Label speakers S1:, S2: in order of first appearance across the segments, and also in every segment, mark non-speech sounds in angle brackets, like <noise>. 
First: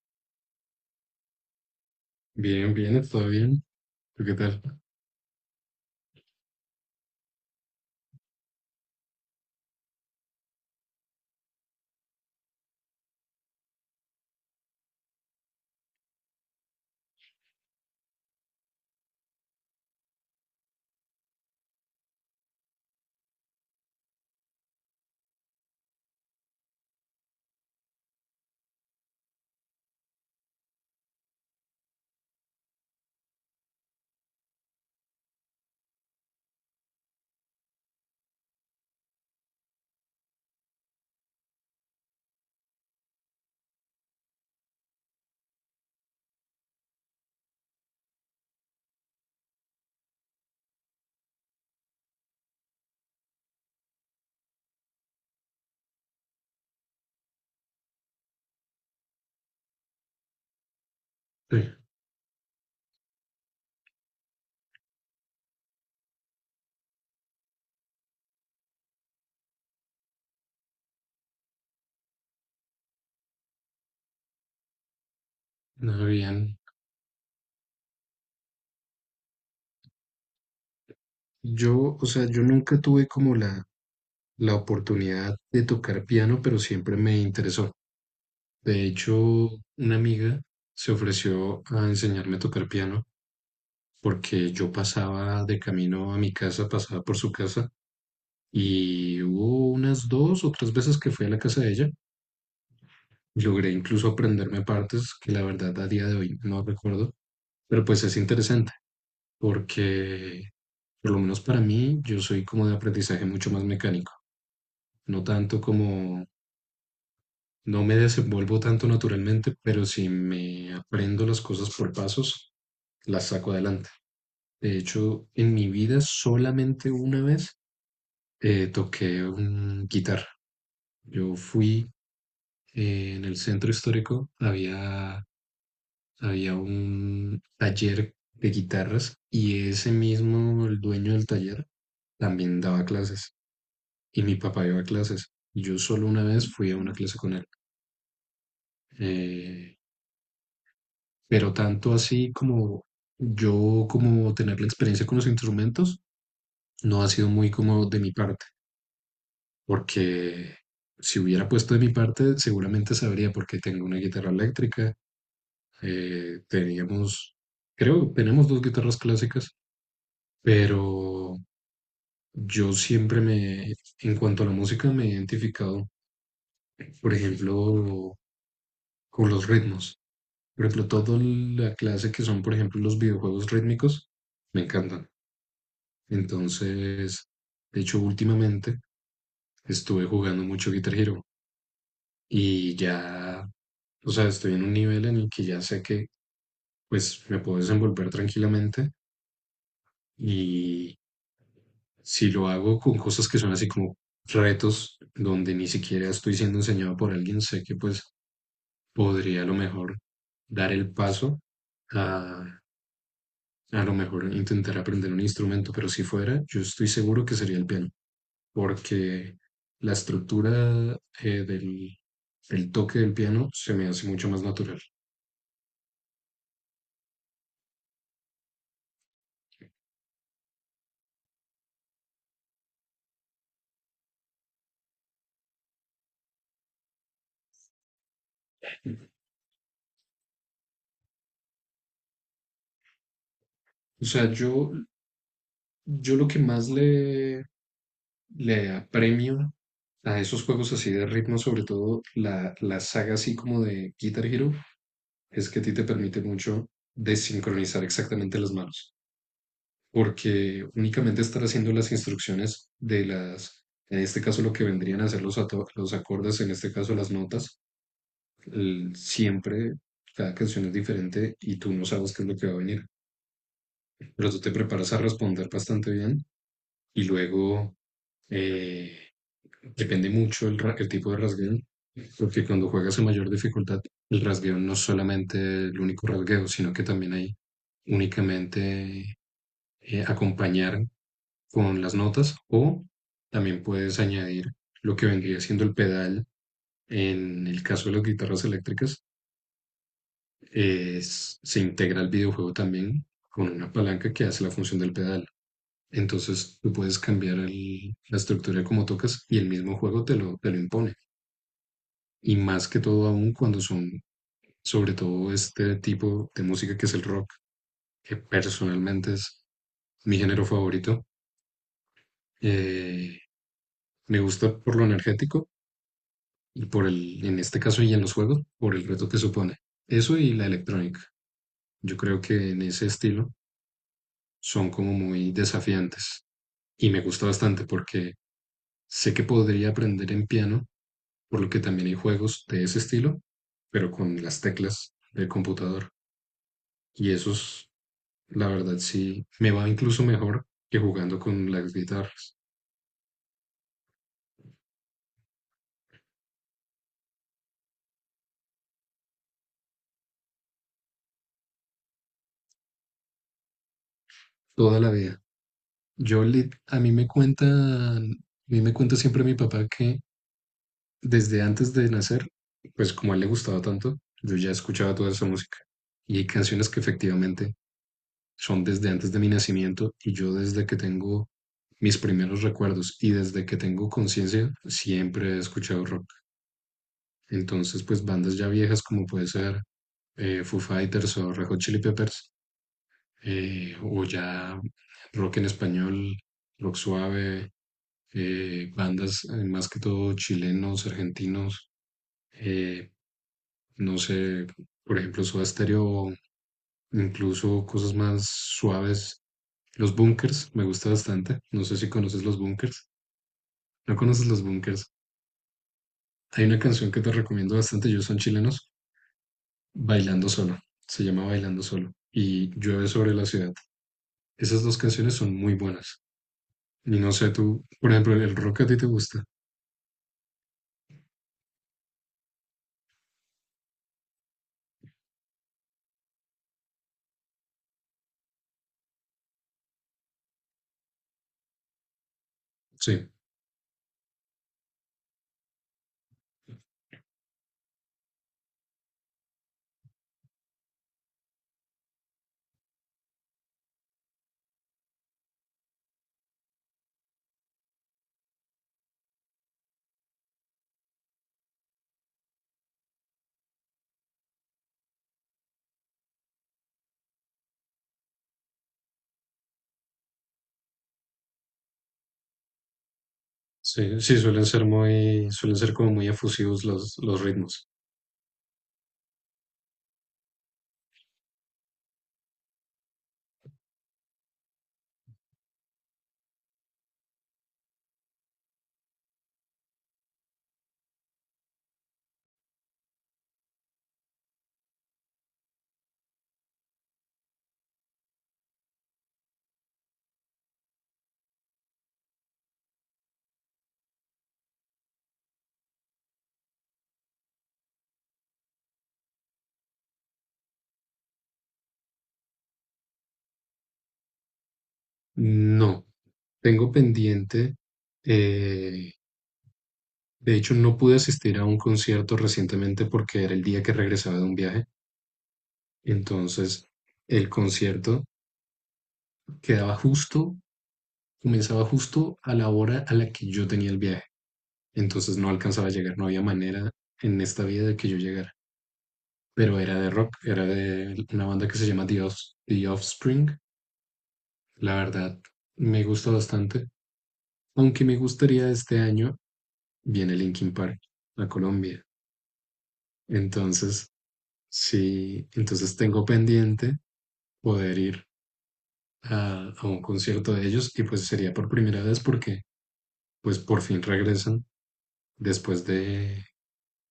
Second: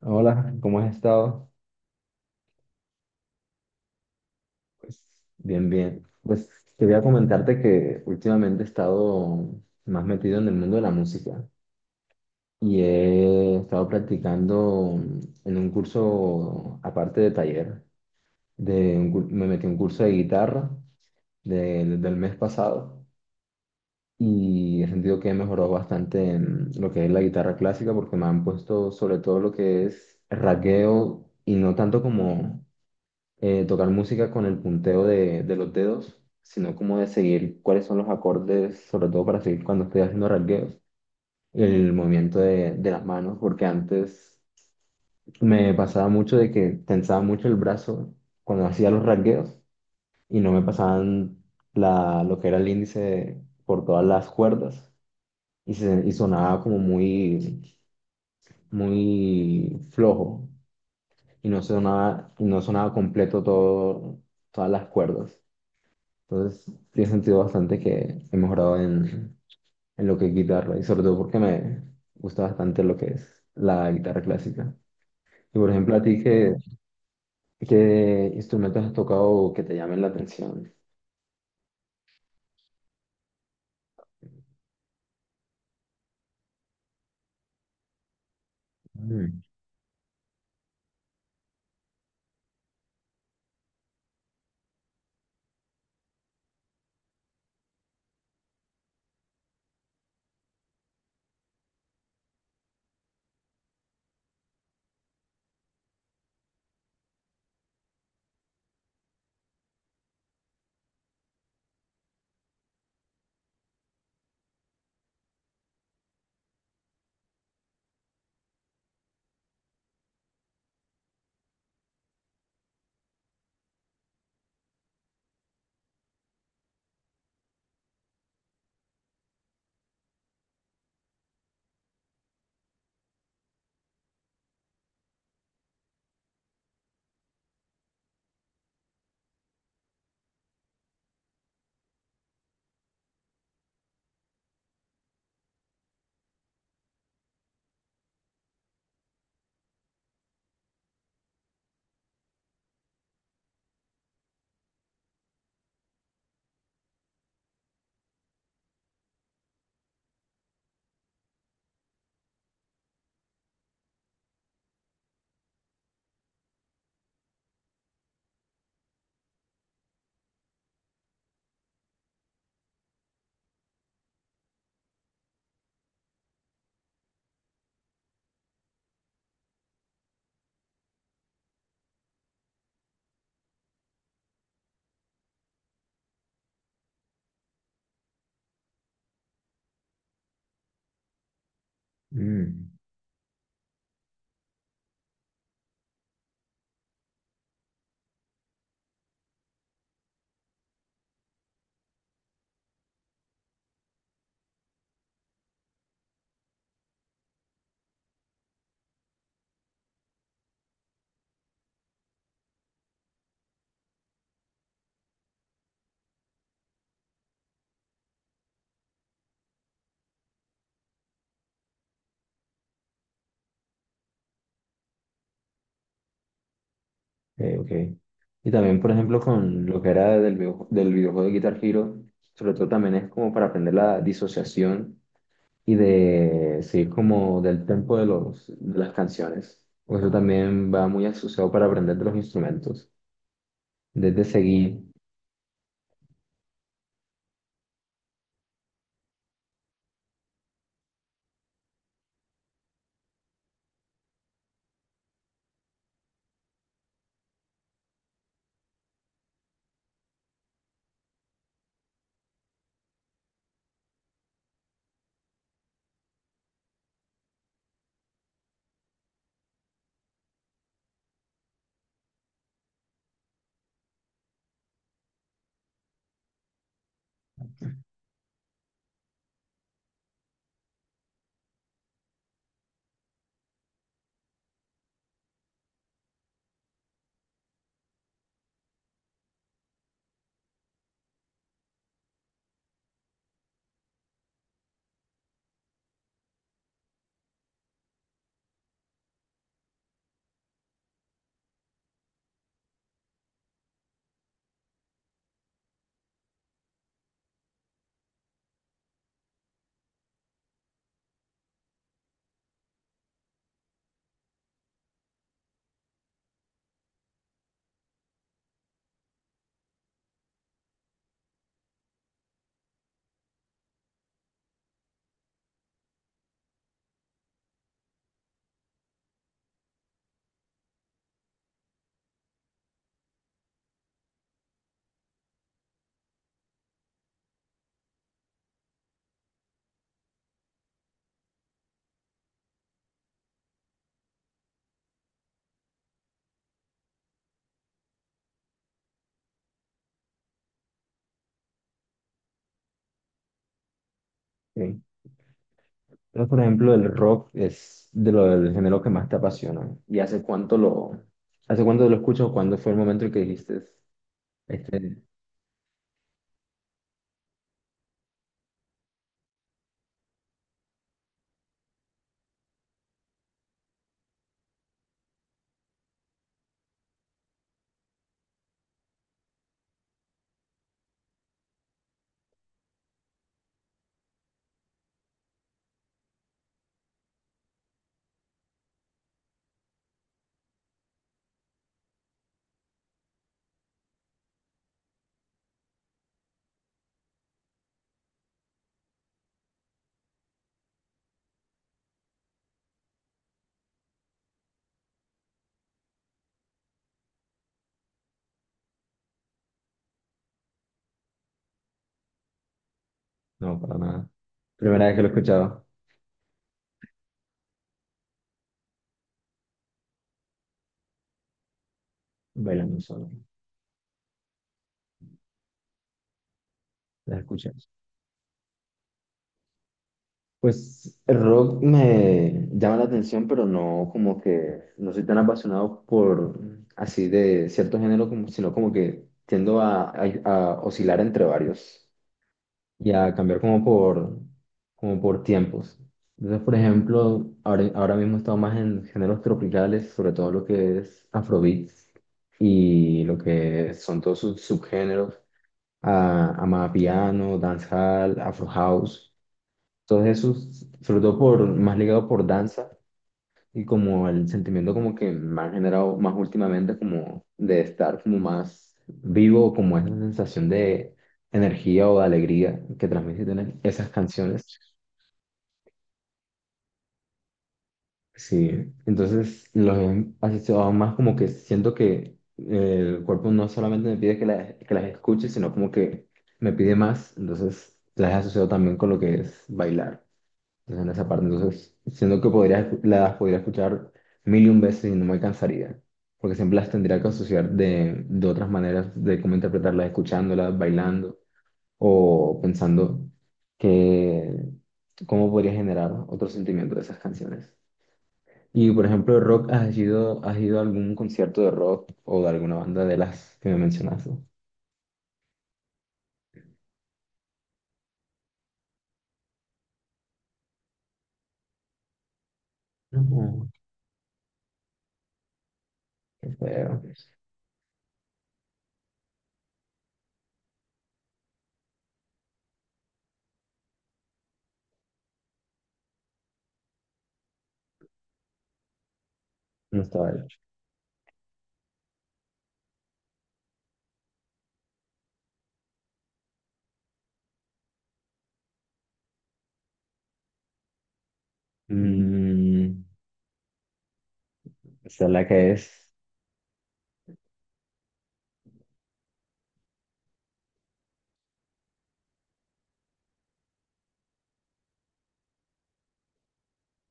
S1: Hola, ¿cómo has estado?
S2: Bien, bien, todo bien. ¿Tú qué tal?
S1: Pues bien, bien. Pues quería comentarte que últimamente he estado más metido en el mundo de la música y he estado practicando en un curso, aparte de taller, me metí a un curso de guitarra desde el mes pasado y he sentido que he mejorado bastante en lo que es la guitarra clásica porque me han puesto sobre todo lo que es rasgueo y no tanto como tocar música con el punteo de los dedos, sino como de seguir cuáles son los acordes, sobre todo para seguir cuando estoy haciendo rasgueos, el movimiento de las manos, porque antes me pasaba mucho de que tensaba mucho el brazo cuando hacía los rasgueos y no me pasaban lo que era el índice por todas las cuerdas y y sonaba como muy, muy flojo.
S2: Sí.
S1: Y no sonaba completo todo, todas las cuerdas. Entonces, tiene sentido bastante que he mejorado en lo que es guitarra y sobre todo porque me gusta bastante lo que es la guitarra clásica. Y por ejemplo, a
S2: No,
S1: ti,
S2: bien.
S1: ¿qué instrumentos has tocado que te llamen la atención?
S2: O sea, yo nunca tuve como la oportunidad de tocar piano, pero siempre me interesó. De
S1: Mm.
S2: hecho, una amiga se ofreció a enseñarme a tocar piano porque yo pasaba de camino a mi casa, pasaba por su casa, y hubo unas dos o tres veces que fui a la casa de ella. Logré incluso aprenderme partes que, la verdad, a día de hoy no recuerdo, pero pues es interesante, porque por lo menos para mí yo soy como de aprendizaje mucho más mecánico, no tanto como, no me desenvuelvo tanto naturalmente, pero si me aprendo las cosas por pasos, las saco adelante. De hecho, en mi vida solamente una vez toqué un guitarra. Yo fui, en el centro histórico, había un taller de guitarras, y ese mismo, el dueño del taller, también daba clases, y mi papá iba a clases. Yo solo una vez fui a una clase con él. Eh, pero tanto así como yo, como tener la experiencia con los instrumentos, no ha sido muy como de mi parte, porque si hubiera puesto de mi parte, seguramente sabría, porque tengo una guitarra eléctrica, teníamos, creo, tenemos dos guitarras clásicas, pero yo siempre me, en cuanto a la música, me he identificado, por ejemplo, con los ritmos. Por ejemplo, toda la clase que son, por ejemplo, los videojuegos rítmicos, me encantan. Entonces, de hecho, últimamente estuve jugando mucho Guitar Hero,
S1: Mm.
S2: y ya, o sea, estoy en un nivel en el que ya sé que pues me puedo desenvolver tranquilamente, y si lo hago con cosas que son así como retos donde ni siquiera estoy siendo enseñado por alguien, sé que pues podría a lo mejor dar el paso a A lo mejor, intentar aprender un instrumento. Pero si fuera, yo estoy seguro que sería el piano, porque la estructura eh, del, el toque del piano se me hace mucho más natural.
S1: Ok, ok. Y también, por ejemplo, con lo que era del videojuego de Guitar Hero, sobre todo también es como para aprender la disociación y de seguir como del tempo de las canciones. O eso también va muy asociado para aprender de los instrumentos.
S2: O
S1: Desde
S2: sea, yo,
S1: seguir.
S2: yo lo que más le apremio a esos juegos así de ritmo, sobre todo la saga así como de Guitar Hero, es que a ti te permite mucho desincronizar exactamente las manos, porque únicamente estar haciendo las instrucciones de las, en este caso lo que vendrían a ser los, los acordes, en este caso las notas, siempre cada canción es diferente y tú no sabes qué es lo que va a venir, pero tú te preparas a responder bastante bien. Y luego eh, depende mucho el tipo de rasgueo, porque cuando juegas a mayor dificultad, el rasgueo no es solamente el único rasgueo, sino que también hay únicamente, acompañar con las notas, o también puedes añadir lo que vendría siendo el pedal. En el caso de las guitarras eléctricas, se integra el videojuego también con una palanca que hace la función del pedal. Entonces tú puedes cambiar la estructura como tocas, y el mismo juego te lo impone. Y más que todo, aún cuando son sobre todo este tipo de música que es el rock, que personalmente es mi género favorito. Eh, Me gusta por lo energético, y por el, en este caso y en los juegos, por el reto que supone. Eso y la electrónica. Yo creo que en ese estilo son como muy desafiantes, y me gusta bastante porque sé que podría aprender en piano, por lo que también hay juegos de ese estilo, pero con las teclas del computador. Y esos, la verdad, sí me va incluso mejor que jugando con las guitarras.
S1: ¿Sí? Entonces, por ejemplo, el rock es de lo del género que más te apasiona. ¿Hace cuánto lo escuchas o cuándo fue el momento en que dijiste,
S2: Toda la
S1: este,
S2: vida. Yo, a mí me cuentan, a mí me cuenta siempre mi papá que desde antes de nacer, pues como a él le gustaba tanto, yo ya escuchaba toda esa música. Y hay canciones que efectivamente son desde antes de mi nacimiento, y yo desde que tengo mis primeros recuerdos y desde que tengo conciencia siempre he escuchado rock. Entonces, pues bandas ya viejas como puede ser Foo Fighters o Red Hot Chili Peppers, o ya rock en español, rock suave, bandas, más que todo chilenos, argentinos, eh, no sé, por ejemplo, Soda Stereo, o incluso cosas más suaves. Los Bunkers, me gusta bastante. No sé si conoces los Bunkers.
S1: no, para
S2: ¿No
S1: nada.
S2: conoces los
S1: Primera
S2: Bunkers?
S1: vez que lo he escuchado,
S2: Hay una canción que te recomiendo bastante, ellos son chilenos: Bailando Solo. Se llama Bailando Solo. Y
S1: bailando
S2: Llueve
S1: solo,
S2: sobre la ciudad. Esas dos canciones son muy buenas. Y no
S1: las
S2: sé, tú,
S1: escuchas.
S2: por ejemplo, el rock, a ti te gusta.
S1: Pues el rock me llama la atención, pero no como que no soy tan apasionado por así de cierto género, como, sino como que tiendo a oscilar entre varios, y
S2: Sí,
S1: a cambiar como por, como por tiempos. Entonces, por ejemplo, ahora mismo estamos más en géneros tropicales, sobre todo lo que es Afrobeat y lo que son todos sus subgéneros, amapiano, dancehall, afro house, todos esos, sobre todo por, más ligado por danza y como el sentimiento como que me ha generado más últimamente como de estar como más vivo, como esa sensación de energía o de alegría que transmiten esas
S2: sí, sí, suelen
S1: canciones.
S2: ser muy, suelen ser como muy efusivos los ritmos.
S1: Sí, entonces los he asociado más como que siento que el cuerpo no solamente me pide que las escuche, sino como que me pide más, entonces las he asociado también con lo que es bailar. Entonces, en esa parte, entonces, siento que podría, las podría escuchar mil y un veces y no me cansaría, porque siempre las tendría que asociar de otras maneras de cómo interpretarlas, escuchándolas, bailando o pensando que cómo podría generar otro sentimiento de esas canciones. Y, por ejemplo, rock, ¿has ido a algún concierto de rock o de alguna banda de las que me mencionaste?
S2: No, tengo pendiente. eh, de hecho, no pude asistir a un concierto recientemente porque era el
S1: No,
S2: día que regresaba de un viaje.
S1: qué
S2: Entonces,
S1: feo.
S2: el concierto quedaba justo, comenzaba justo a la hora a la que yo tenía el viaje. Entonces no alcanzaba a llegar, no había manera en esta vida de que yo llegara. Pero era
S1: No
S2: de
S1: estaba
S2: rock,
S1: hecho.
S2: era de una banda que se llama The Offspring. La verdad, me gusta bastante. Aunque me gustaría, este año viene Linkin Park a Colombia.
S1: Mm,
S2: Entonces,
S1: esa es la
S2: sí,
S1: que
S2: entonces
S1: es.
S2: tengo pendiente poder ir a un concierto de ellos, y pues sería por primera vez, porque pues por fin regresan después de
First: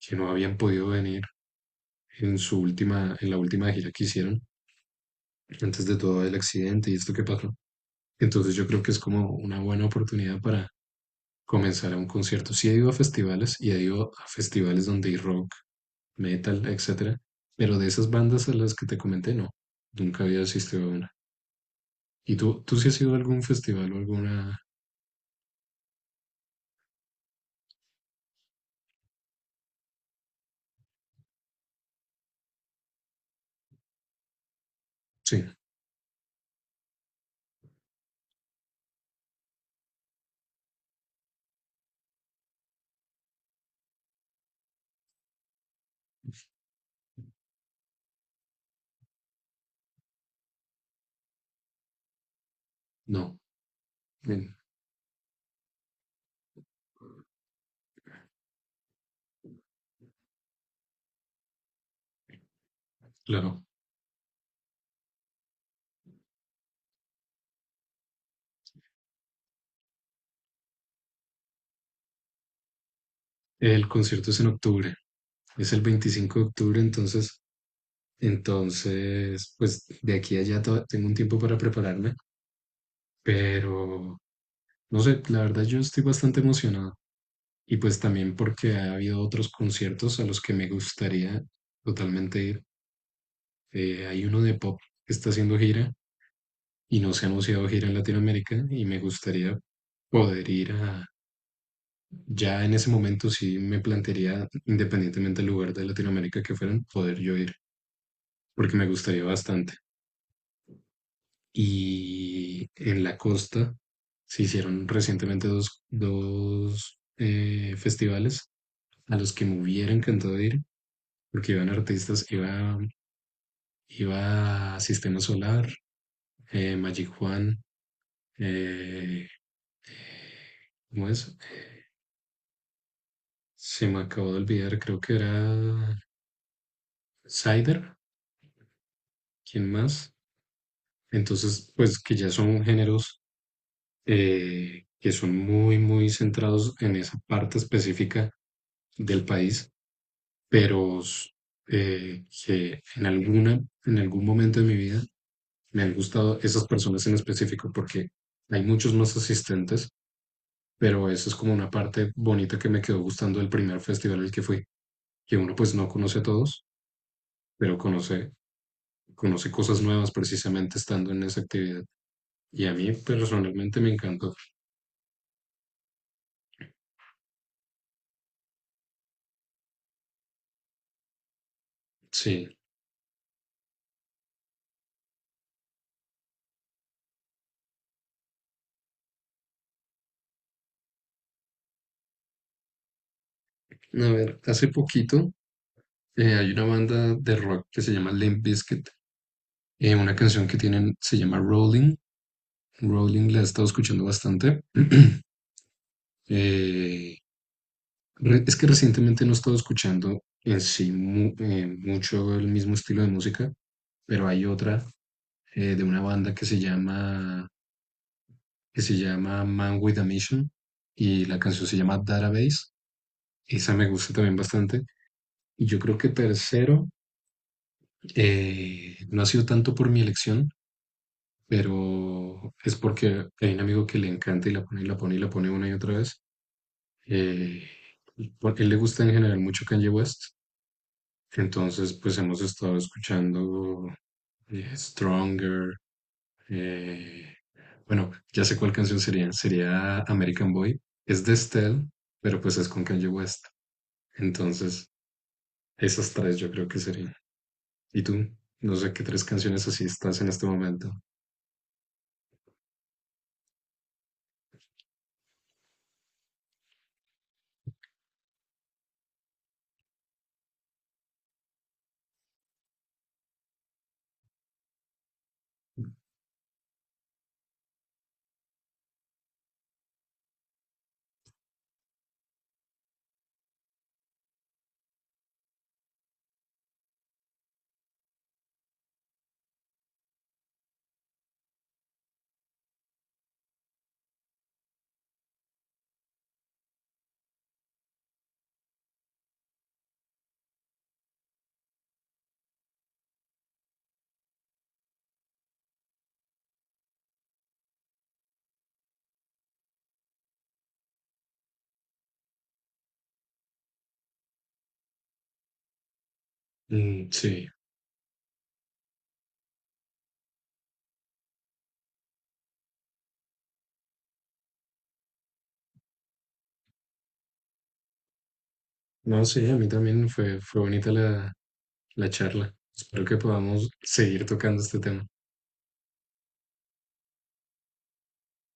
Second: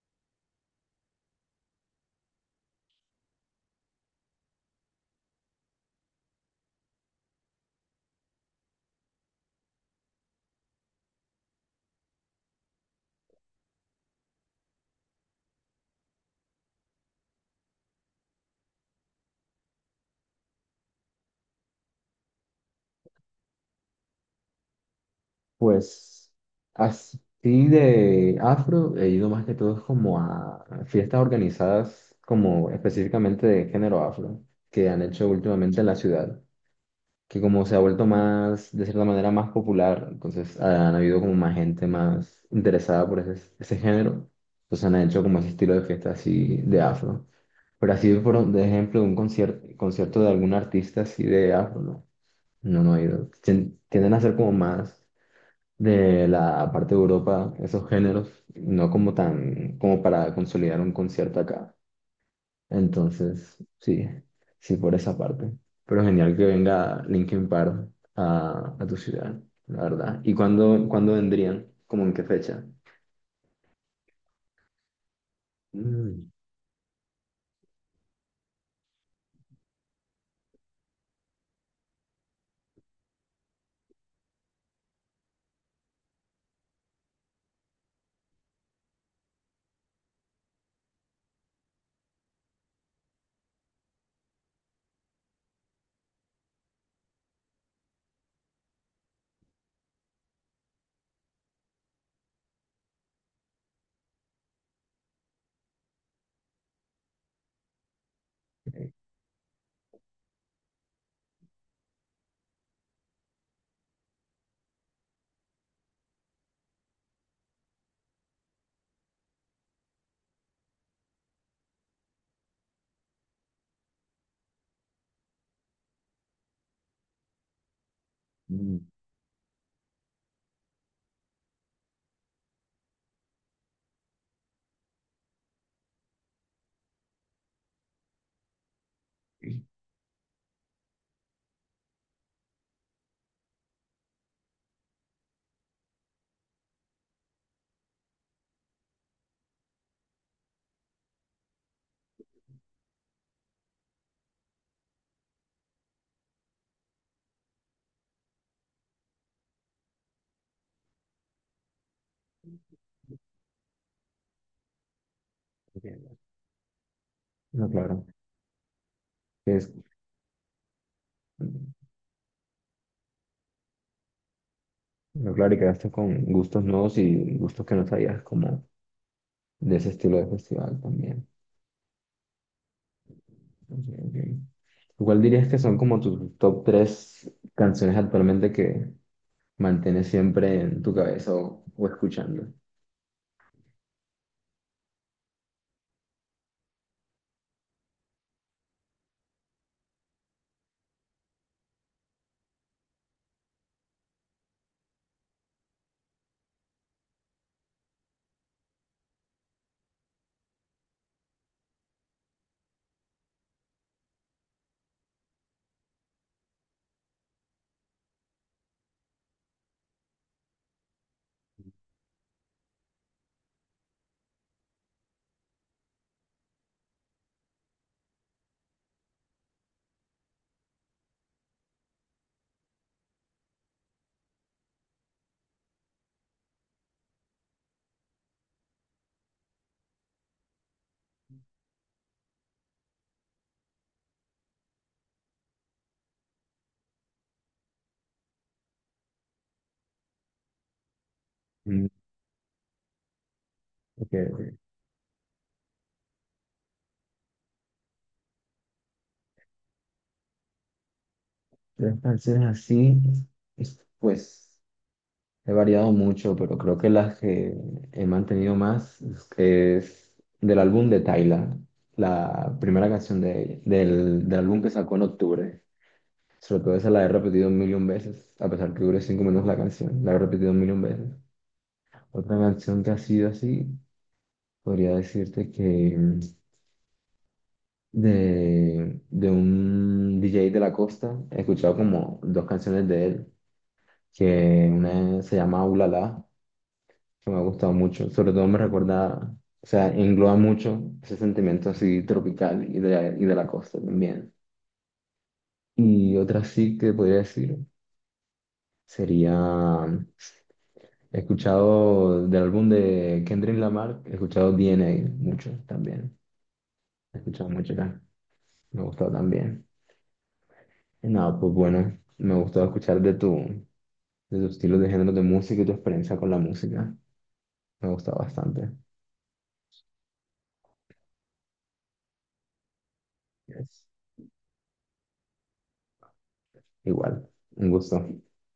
S2: que no habían podido venir en su última, en la última gira que hicieron, antes de todo el accidente y esto que pasó. Entonces yo creo que es como una buena oportunidad para comenzar a un concierto. Sí he ido a festivales, y he ido a festivales donde hay rock, metal, etcétera, pero de esas bandas a las que te comenté, no, nunca había asistido a una. ¿Y tú sí has ido a algún festival o alguna?
S1: Pues así de afro he ido más que todo como a fiestas organizadas como específicamente de género afro que han hecho
S2: Sí.
S1: últimamente en la ciudad, que como se ha vuelto más, de cierta manera, más popular, entonces han habido como más gente más interesada por ese, ese género, entonces han hecho como ese estilo de fiesta así de afro. Pero así, por de ejemplo, un concierto, concierto de algún artista así de afro, no, no, no he ido.
S2: No,
S1: Tienden a ser como
S2: bien.
S1: más de la parte de Europa, esos géneros, no como tan, como para consolidar un concierto acá. Entonces,
S2: Claro.
S1: sí, sí por esa parte. Pero genial que venga Linkin Park a tu ciudad, la verdad. ¿Y cuándo, cuándo vendrían? ¿Cómo en qué fecha?
S2: El concierto es en octubre, es el
S1: Mm.
S2: 25 de octubre, entonces, entonces, pues de aquí a allá tengo un tiempo para prepararme, pero no sé, la verdad yo estoy bastante emocionado. Y pues también porque ha habido otros conciertos a los que me gustaría totalmente ir. Hay uno de pop que está haciendo gira, y no se ha anunciado gira en Latinoamérica, y me gustaría poder ir a, ya en ese momento sí me plantearía, independientemente del lugar de Latinoamérica que fueran, poder yo ir, porque me
S1: eh,
S2: gustaría bastante. Y en la costa se hicieron recientemente dos festivales a los que me hubiera encantado ir, porque iban artistas, iba a Sistema Solar, Magic Juan,
S1: mm,
S2: eh, ¿cómo es? Se me acabó de olvidar, creo que era Cider, ¿quién más? Entonces, pues que ya son géneros, que son muy, muy centrados en esa parte específica del país, pero que en alguna, en algún momento de mi vida me han gustado esas personas en específico, porque hay muchos más asistentes, pero eso es como una parte bonita que me quedó gustando del primer festival al que fui, que uno pues no
S1: Entiendo.
S2: conoce a todos,
S1: No,
S2: pero
S1: claro.
S2: conoce, conoce
S1: que Es,
S2: cosas nuevas precisamente estando en esa actividad. Y a mí personalmente me encantó.
S1: no, claro, y quedaste con gustos nuevos y gustos que no sabías, como de ese estilo de festival también.
S2: Sí,
S1: Ok, ok. ¿Cuál dirías que son como tus top tres canciones actualmente que mantienes siempre en tu cabeza o escuchando?
S2: a ver, hace poquito, hay una banda de rock que se llama Limp Bizkit, una canción que tienen se llama Rolling. Rolling la he estado escuchando bastante. <clears throat> Eh, es que recientemente no he estado escuchando en sí mucho el mismo estilo de música, pero hay otra, de una banda que se llama Man with a Mission, y la canción se llama Database. Esa me gusta también bastante. Y yo creo que tercero, no ha sido tanto por mi elección, pero es porque hay un amigo que le encanta y la pone y la pone y la pone una y otra vez. Eh, Porque a él le gusta en general mucho Kanye West. Entonces, pues hemos estado escuchando, Stronger. Eh, bueno, ya sé cuál canción sería. Sería American Boy. Es de Estelle,
S1: Mm,
S2: pero pues es con Kanye West.
S1: ok, ok.
S2: Entonces, esas tres yo creo que serían. ¿Y tú? No sé qué tres canciones así estás en este momento.
S1: Tres canciones así, pues he variado mucho, pero creo que las que he mantenido más es del álbum de Tyla, la primera canción del álbum que sacó en octubre. Sobre todo esa la he repetido un millón veces, a pesar que dure 5 minutos la canción, la he repetido un millón veces. Otra canción que ha sido así. Podría decirte que de un DJ de la costa he escuchado como dos canciones de él, que una se llama Ulala, que me ha gustado mucho. Sobre todo me recuerda, o sea, engloba mucho ese sentimiento así tropical y de la costa también. Y otra sí que podría decir sería, he escuchado del álbum de Kendrick Lamar, he escuchado DNA mucho también.
S2: Mm,
S1: He
S2: sí.
S1: escuchado mucho acá, me ha gustado también. Nada, pues bueno, me gustó escuchar de tus estilos de género de música y tu experiencia con la música. Me gusta bastante.
S2: No, sí, a mí también fue bonita la charla. Espero que podamos
S1: Yes.
S2: seguir tocando este tema.
S1: Igual, un gusto.